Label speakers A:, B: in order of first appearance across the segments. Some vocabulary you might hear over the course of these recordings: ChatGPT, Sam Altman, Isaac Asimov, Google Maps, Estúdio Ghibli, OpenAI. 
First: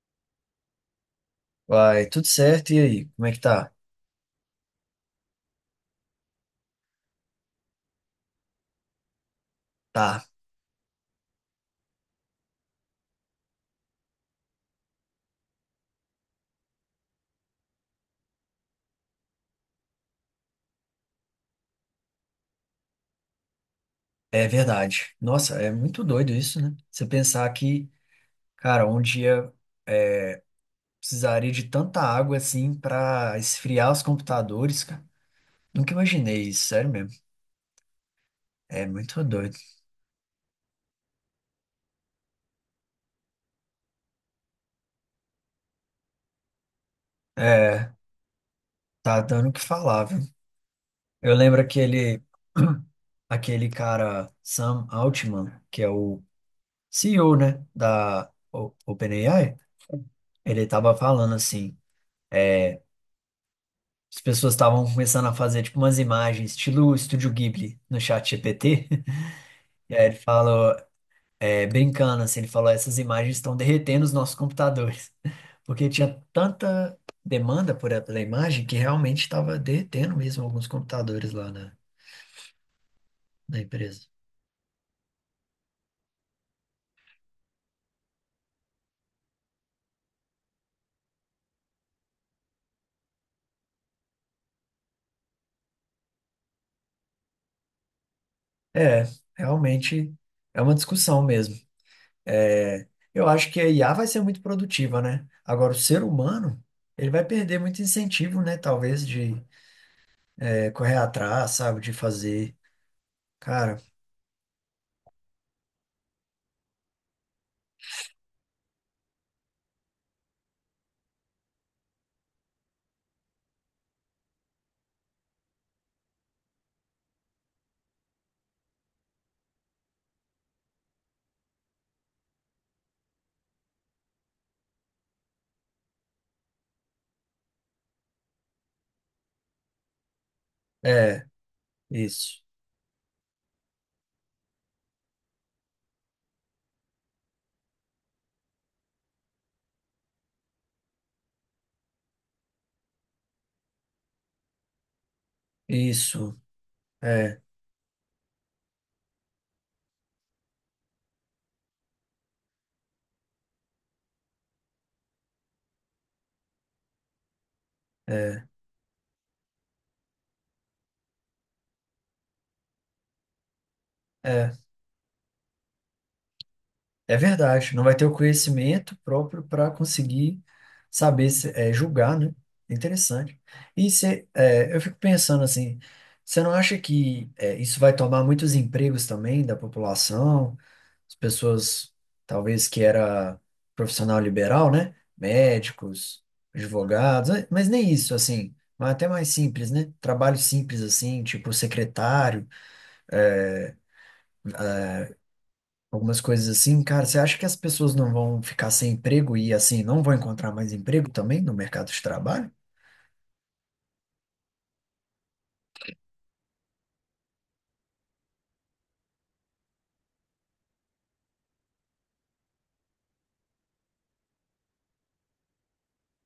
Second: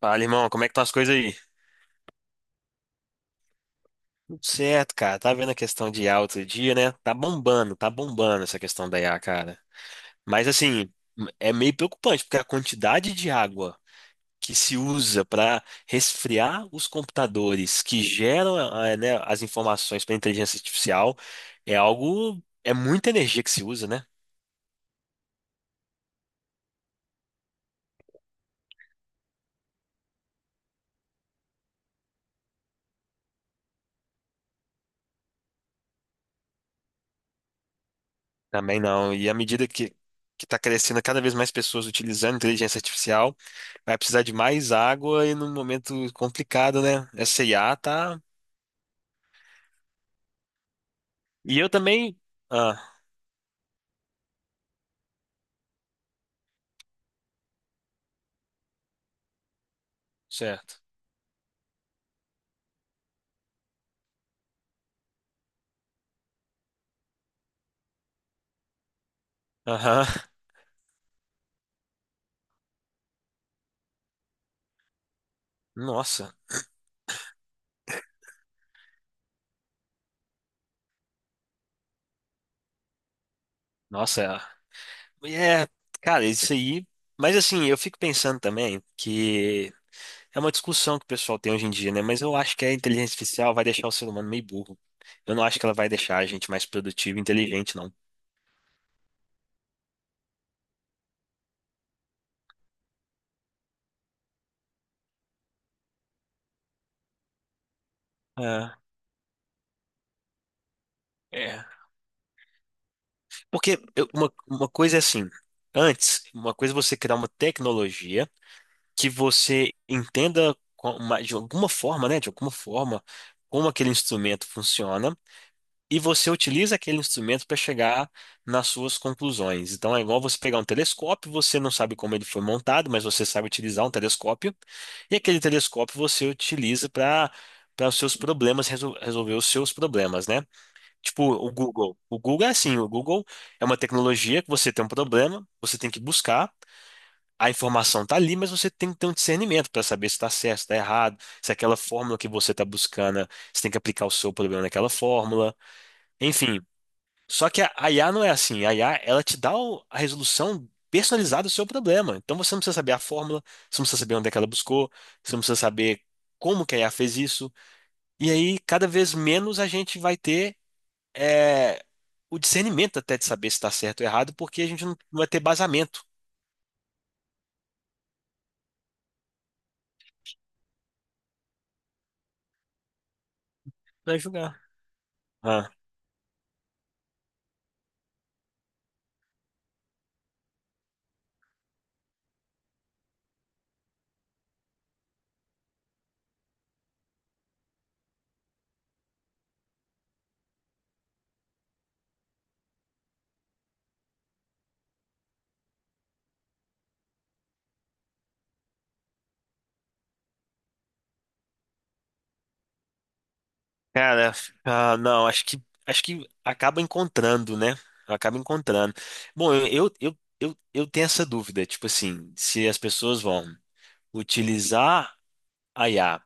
A: Fala, irmão, como é que estão as coisas aí?
B: Vai, tudo certo. E aí, como é que tá?
A: Tudo certo, cara. Tá vendo a questão de IA outro dia, né? Tá bombando essa questão da IA, cara.
B: Tá,
A: Mas assim, é meio preocupante, porque a quantidade de água que se usa para resfriar os computadores que geram, né, as informações para inteligência artificial é algo, é muita energia que se usa, né?
B: é verdade. Nossa, é muito doido isso, né? Você pensar que, cara, um dia precisaria de tanta água assim pra esfriar os computadores, cara. Nunca imaginei isso, sério mesmo.
A: Também
B: É
A: não.
B: muito
A: E à
B: doido.
A: medida que está crescendo cada vez mais pessoas utilizando inteligência artificial, vai precisar de mais água e num momento complicado, né? Essa IA
B: É,
A: tá.
B: tá dando o que falar, viu? Eu
A: E
B: lembro
A: eu também.
B: aquele,
A: Ah,
B: aquele cara, Sam Altman, que é o CEO, né, da OpenAI. Ele
A: certo.
B: tava falando assim. As pessoas estavam começando a fazer tipo umas imagens, estilo Estúdio Ghibli, no chat GPT. E aí
A: Aham.
B: ele falou, é, brincando assim, ele falou, essas imagens estão derretendo os nossos computadores. Porque tinha
A: Nossa,
B: tanta demanda por pela imagem que realmente estava derretendo mesmo alguns computadores lá na empresa.
A: nossa. É, é, cara, isso aí. Mas assim, eu fico pensando também que é uma discussão que o pessoal tem hoje em dia, né? Mas eu acho que a inteligência artificial vai deixar o ser humano meio burro. Eu não acho que ela vai deixar a gente mais produtivo e inteligente, não.
B: É, realmente é uma discussão mesmo. É, eu acho que a IA vai ser muito produtiva, né? Agora, o ser humano, ele vai perder muito incentivo, né?
A: É,
B: Talvez de correr atrás,
A: é.
B: sabe, de fazer.
A: Porque
B: Cara,
A: uma coisa é assim, antes, uma coisa é você criar uma tecnologia que você entenda de alguma forma, né? De alguma forma, como aquele instrumento funciona, e você utiliza aquele instrumento para chegar nas suas conclusões. Então é igual você pegar um telescópio, você não sabe como ele foi montado, mas você sabe utilizar um telescópio, e aquele telescópio você utiliza para os seus problemas, resolver os seus problemas, né? Tipo,
B: é,
A: o Google. O
B: isso,
A: Google é assim, o Google é uma tecnologia que você tem um problema, você tem que buscar, a informação tá ali, mas você tem que ter um discernimento para saber se está certo, se está errado, se aquela fórmula que você está buscando, você tem que aplicar o seu problema naquela fórmula.
B: isso,
A: Enfim,
B: é,
A: só que a IA não é assim. A IA, ela te dá a resolução personalizada do seu problema. Então você não precisa saber a fórmula, você não precisa saber onde é que ela buscou, você não precisa saber como que a IA fez isso. E
B: é,
A: aí, cada vez menos a gente vai ter é, o discernimento até de saber se está certo ou errado,
B: é,
A: porque a gente não vai ter basamento
B: é, verdade. Não vai ter o conhecimento próprio para conseguir saber, é, julgar, né? Interessante. E
A: para
B: cê,
A: julgar.
B: é, eu fico pensando
A: Ah,
B: assim, você não acha que é, isso vai tomar muitos empregos também da população? As pessoas, talvez que era profissional liberal, né? Médicos, advogados, mas nem isso, assim, mas até mais simples, né? Trabalho simples, assim, tipo secretário, algumas coisas assim. Cara, você acha que as pessoas não vão ficar sem emprego e, assim, não vão encontrar mais emprego também no mercado de trabalho?
A: cara, ah, não, acho que acaba encontrando, né? Acaba encontrando. Bom, eu tenho essa dúvida, tipo assim, se as pessoas vão utilizar a IA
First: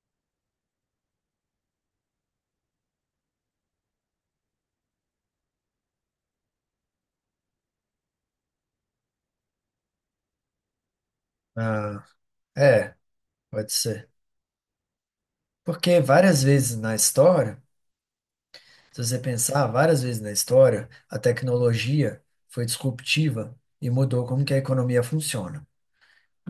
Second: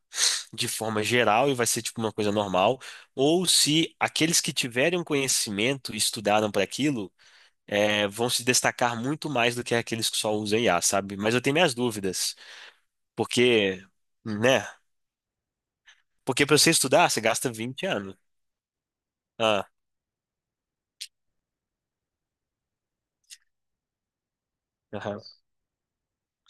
A: de forma geral e vai ser tipo uma coisa normal, ou se aqueles que tiverem um conhecimento e estudaram para aquilo vão se destacar muito mais do que aqueles que só usam IA, sabe? Mas eu tenho minhas
B: Ah,
A: dúvidas,
B: é, pode
A: porque,
B: ser.
A: né?
B: Porque várias
A: Porque para você
B: vezes na
A: estudar, você gasta
B: história,
A: 20 anos.
B: se você pensar,
A: Ah,
B: várias vezes na história, a tecnologia foi disruptiva e mudou como que a economia
A: aham.
B: funciona.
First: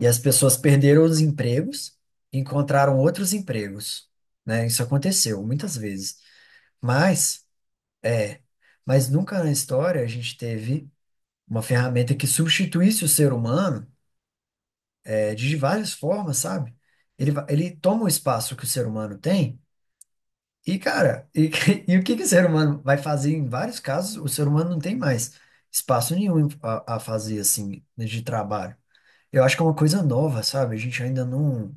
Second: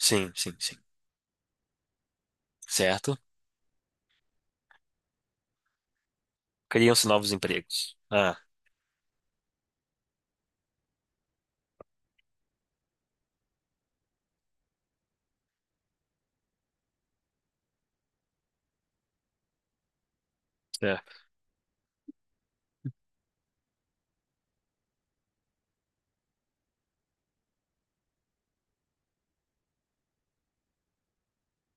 B: E as
A: sim,
B: pessoas
A: sim.
B: perderam os empregos e encontraram
A: Certo?
B: outros empregos, né? Isso aconteceu muitas vezes.
A: Criam-se novos
B: Mas,
A: empregos. Ah,
B: é, mas nunca na história a gente teve uma ferramenta que substituísse o ser humano, é, de várias formas, sabe? Ele, ele toma o espaço que o ser humano tem e,
A: certo.
B: cara, e, e o que que o ser humano vai fazer em vários casos, o ser humano não tem mais espaço nenhum a fazer, assim, de trabalho. Eu acho que é uma coisa nova, sabe? A gente ainda não,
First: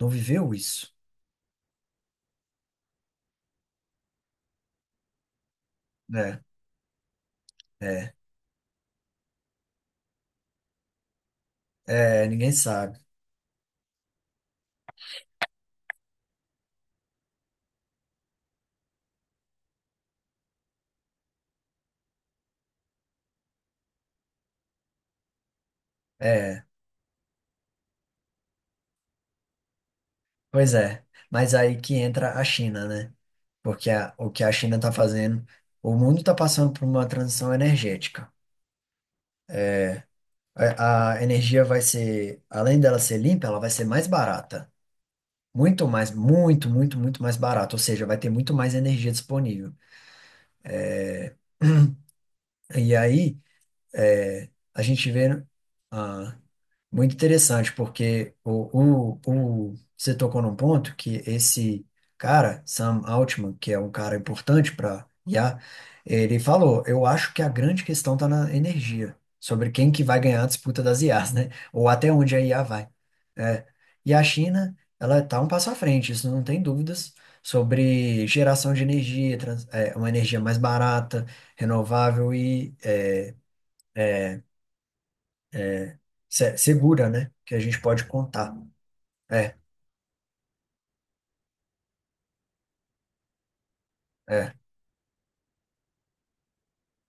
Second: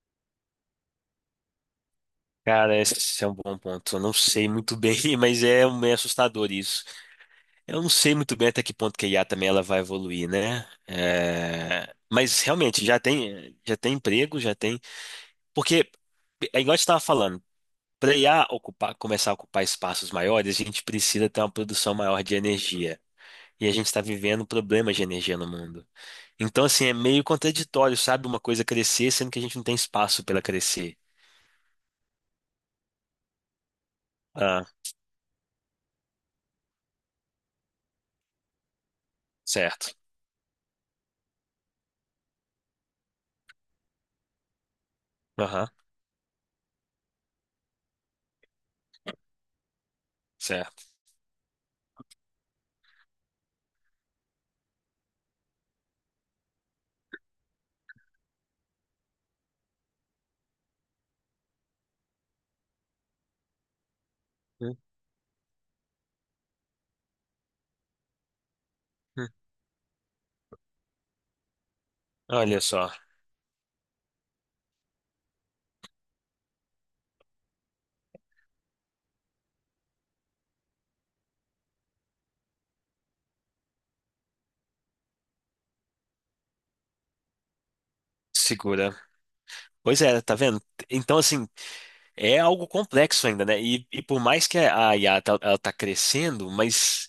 B: não viveu isso.
A: Cara, esse é um bom ponto. Eu não sei muito bem, mas é meio
B: É,
A: assustador isso. Eu não
B: é,
A: sei muito bem até que ponto que a IA também ela vai evoluir, né? É,
B: é,
A: mas
B: ninguém
A: realmente
B: sabe.
A: já tem emprego, já tem. Porque é igual a gente estava falando, para IA ocupar, começar a ocupar espaços maiores, a gente precisa ter uma produção maior de energia. E a gente está vivendo problemas de energia no mundo.
B: É,
A: Então, assim, é meio contraditório, sabe? Uma coisa crescer, sendo que a gente não tem espaço para ela
B: pois
A: crescer.
B: é. Mas aí que entra a China, né? Porque o que a
A: Ah,
B: China está fazendo, o mundo está passando por uma transição energética.
A: certo.
B: A energia vai ser, além dela ser limpa, ela vai ser mais barata.
A: Aham,
B: Muito mais barata. Ou seja, vai ter muito mais energia disponível.
A: certo.
B: E aí, é, a gente vê, ah, muito interessante, porque você tocou num ponto que esse cara, Sam Altman, que é um cara importante
A: Hum,
B: para IA, ele falou, eu acho que a grande questão está na energia,
A: hum.
B: sobre quem que vai ganhar a disputa das IAs, né? Ou até onde a
A: Olha
B: IA vai.
A: só,
B: É. E a China, ela está um passo à frente, isso não tem dúvidas, sobre geração de energia, é, uma energia mais barata, renovável e é, segura, né? Que a gente pode contar.
A: segura.
B: É,
A: Pois é, tá vendo? Então, assim, é algo complexo ainda, né? E por mais
B: é.
A: que a IA tá, ela tá crescendo, mas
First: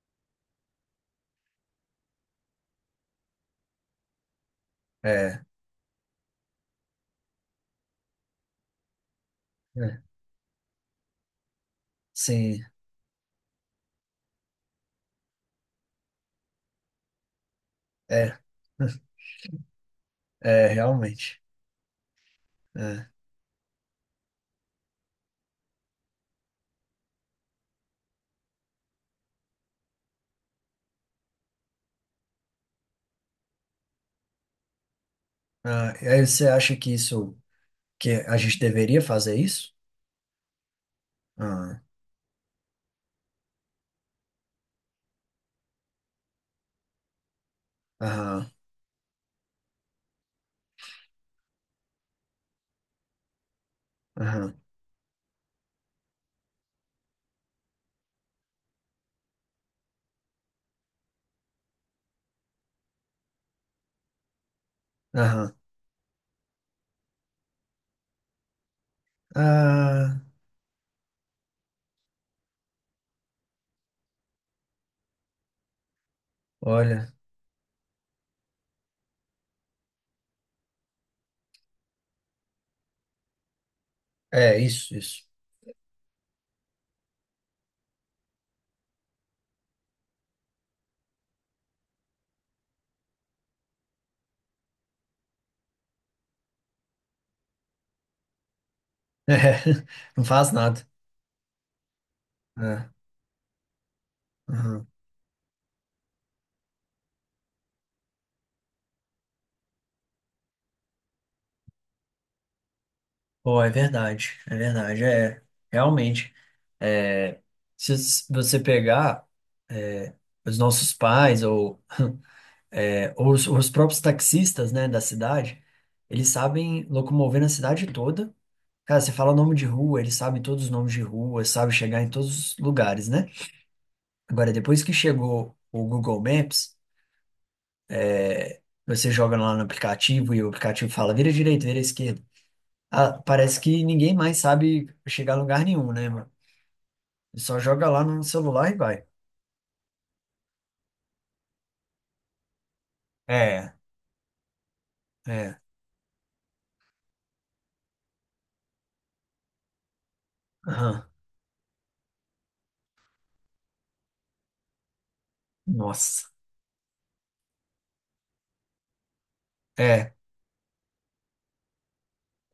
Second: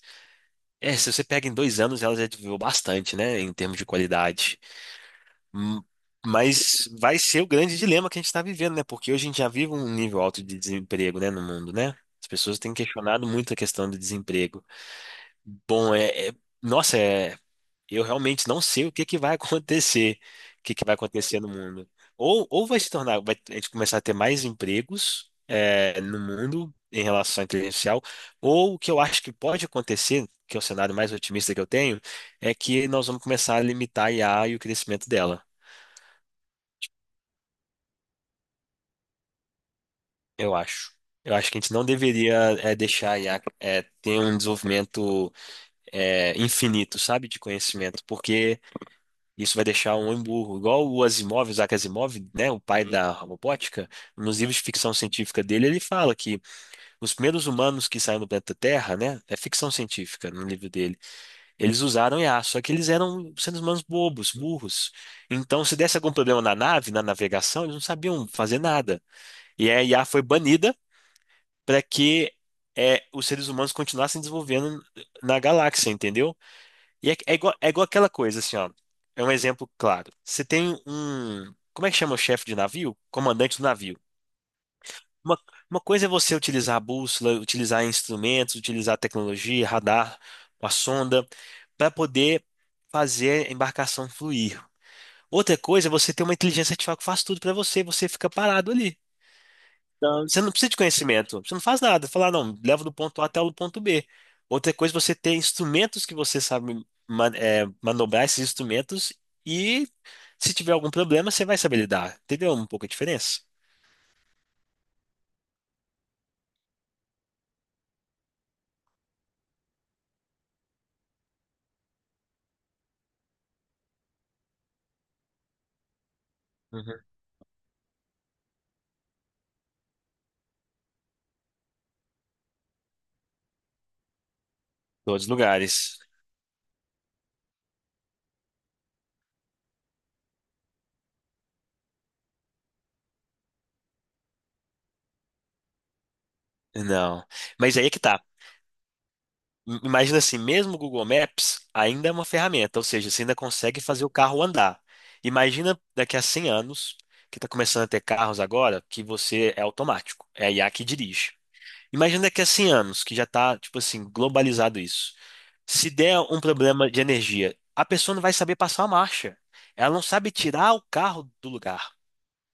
A: é, se você pega em 2 anos, ela já desenvolveu bastante, né? Em termos de qualidade.
B: É,
A: Hum, Mas vai ser o grande dilema que a gente está vivendo, né? Porque hoje a gente já vive um
B: é,
A: nível alto de desemprego, né, no mundo, né? As pessoas
B: sim,
A: têm questionado muito a questão do desemprego. Bom, nossa, eu
B: é,
A: realmente não sei o que que vai acontecer, o
B: é,
A: que que vai acontecer
B: realmente.
A: no mundo. Ou vai se
B: É.
A: tornar, vai a gente começar a ter mais empregos, é, no mundo em relação à inteligência artificial, ou o que eu acho que pode acontecer, que é o cenário mais otimista que eu tenho, é que nós vamos começar a limitar a IA e o crescimento dela.
B: Ah, e aí você acha que isso, que a gente deveria fazer isso?
A: Eu acho. Eu acho que a gente
B: Ah,
A: não deveria deixar a IA ter um desenvolvimento infinito, sabe, de conhecimento,
B: aham,
A: porque isso vai deixar um homem burro. Igual o Asimov, o Isaac Asimov, né, o pai da robótica, nos
B: aham,
A: livros de ficção científica dele, ele fala que os primeiros humanos que saíram do planeta Terra, né, é ficção científica no livro dele, eles usaram IA, só que eles eram seres humanos bobos, burros.
B: aham.
A: Então, se desse algum problema na nave, na navegação, eles não sabiam fazer nada. E a IA
B: Ah,
A: foi banida para que os seres humanos continuassem desenvolvendo na galáxia, entendeu? E
B: olha,
A: é igual aquela coisa, assim, ó. É um exemplo claro. Você tem um. Como é que chama o chefe de navio? Comandante do navio.
B: é isso, isso.
A: Uma, uma coisa é você utilizar a bússola, utilizar instrumentos, utilizar tecnologia, radar, uma sonda, para poder fazer a embarcação fluir. Outra coisa é você ter uma inteligência artificial que faz tudo para você, você fica parado ali.
B: É, não
A: Então, você
B: faz
A: não precisa de
B: nada.
A: conhecimento, você não faz nada. Falar, não, leva
B: É,
A: do ponto A até o ponto B. Outra
B: aham.
A: coisa, é você ter instrumentos que você sabe manobrar esses instrumentos e se tiver algum problema, você vai saber lidar. Entendeu? Um pouco a diferença.
B: Pô, é verdade, é verdade, é, realmente. É, se você pegar é, os nossos pais ou é, os próprios taxistas, né, da cidade, eles sabem
A: Uhum.
B: locomover na cidade toda. Cara, você fala nome de rua, eles sabem todos os nomes de rua, sabem chegar em todos os lugares, né? Agora, depois que
A: Todos os
B: chegou o
A: lugares.
B: Google Maps, você joga lá no aplicativo e o aplicativo fala vira direita, vira esquerda. Ah, parece que ninguém mais sabe chegar a lugar nenhum, né, mano?
A: Não.
B: Só
A: Mas aí
B: joga
A: é que
B: lá
A: tá.
B: no celular e vai.
A: Imagina assim, mesmo o Google Maps ainda é uma ferramenta, ou seja, você ainda
B: É,
A: consegue fazer o carro andar.
B: é.
A: Imagina daqui a 100 anos, que está começando a ter carros agora, que você é automático, é a IA que
B: Aham.
A: dirige. Imagina daqui a 100 anos, que já tá, tipo assim, globalizado isso. Se der
B: Nossa.
A: um problema de energia, a pessoa não vai saber passar a marcha. Ela não
B: É,
A: sabe tirar o carro do lugar.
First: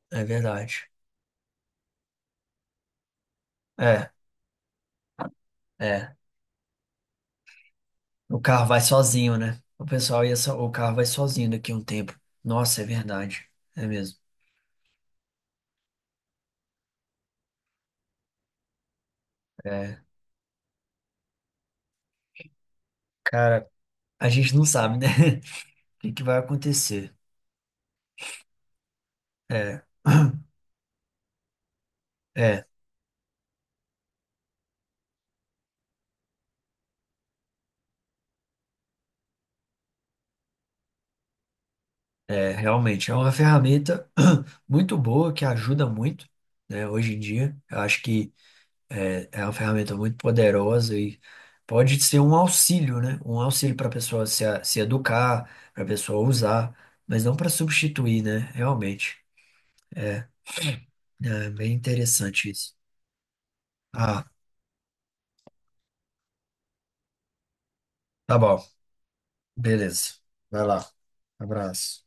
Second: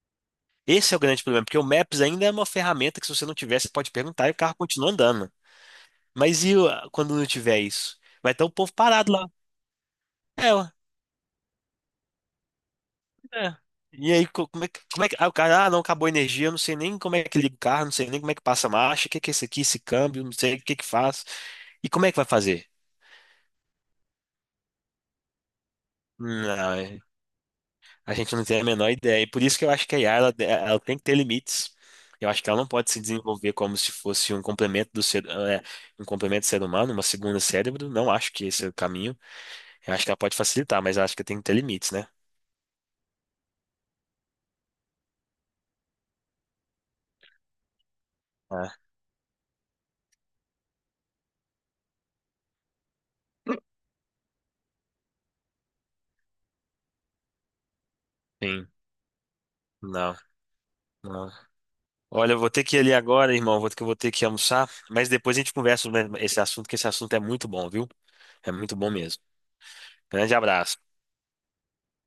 B: é verdade.
A: Esse é o grande problema, porque o Maps ainda é uma ferramenta que se você não tiver, você pode
B: É,
A: perguntar e o carro continua andando.
B: é.
A: Mas quando não tiver isso? Vai
B: O
A: estar o
B: carro
A: povo
B: vai
A: parado lá.
B: sozinho, né? O pessoal ia so...
A: É, ó,
B: o carro vai sozinho daqui a um tempo. Nossa, é verdade.
A: é.
B: É
A: E
B: mesmo.
A: aí, como é que, ah, o cara, ah, não, acabou a energia, eu não sei nem como é que liga o carro, não sei nem como é que passa a marcha, o que que é isso aqui, esse
B: É.
A: câmbio, não sei o que que faz. E como é que vai fazer?
B: Cara, a gente não sabe, né? O que que vai
A: Não,
B: acontecer.
A: a gente não tem a menor ideia. E por isso que eu
B: É.
A: acho que a IA, ela tem que ter limites. Eu acho que ela
B: É,
A: não pode se desenvolver como se fosse um complemento do ser, um complemento do ser humano, uma segunda cérebro. Não acho que esse é o caminho. Eu acho que ela pode facilitar, mas eu acho que tem que ter limites, né?
B: é, realmente. É uma ferramenta muito boa que ajuda muito, né? Hoje em dia. Eu acho que
A: Ah,
B: é, é uma ferramenta muito poderosa e pode ser um auxílio, né? Um auxílio para a pessoa se, se educar, para a pessoa usar, mas não para substituir, né?
A: sim.
B: Realmente.
A: Não, não.
B: É bem
A: Olha, eu
B: interessante
A: vou ter
B: isso.
A: que ir ali agora, irmão. Vou ter que, vou ter
B: Ah,
A: que almoçar. Mas depois a gente conversa sobre esse assunto, que esse assunto é muito bom, viu?
B: tá
A: É
B: bom.
A: muito bom mesmo.
B: Beleza.
A: Grande
B: Vai
A: abraço.
B: lá. Abraço.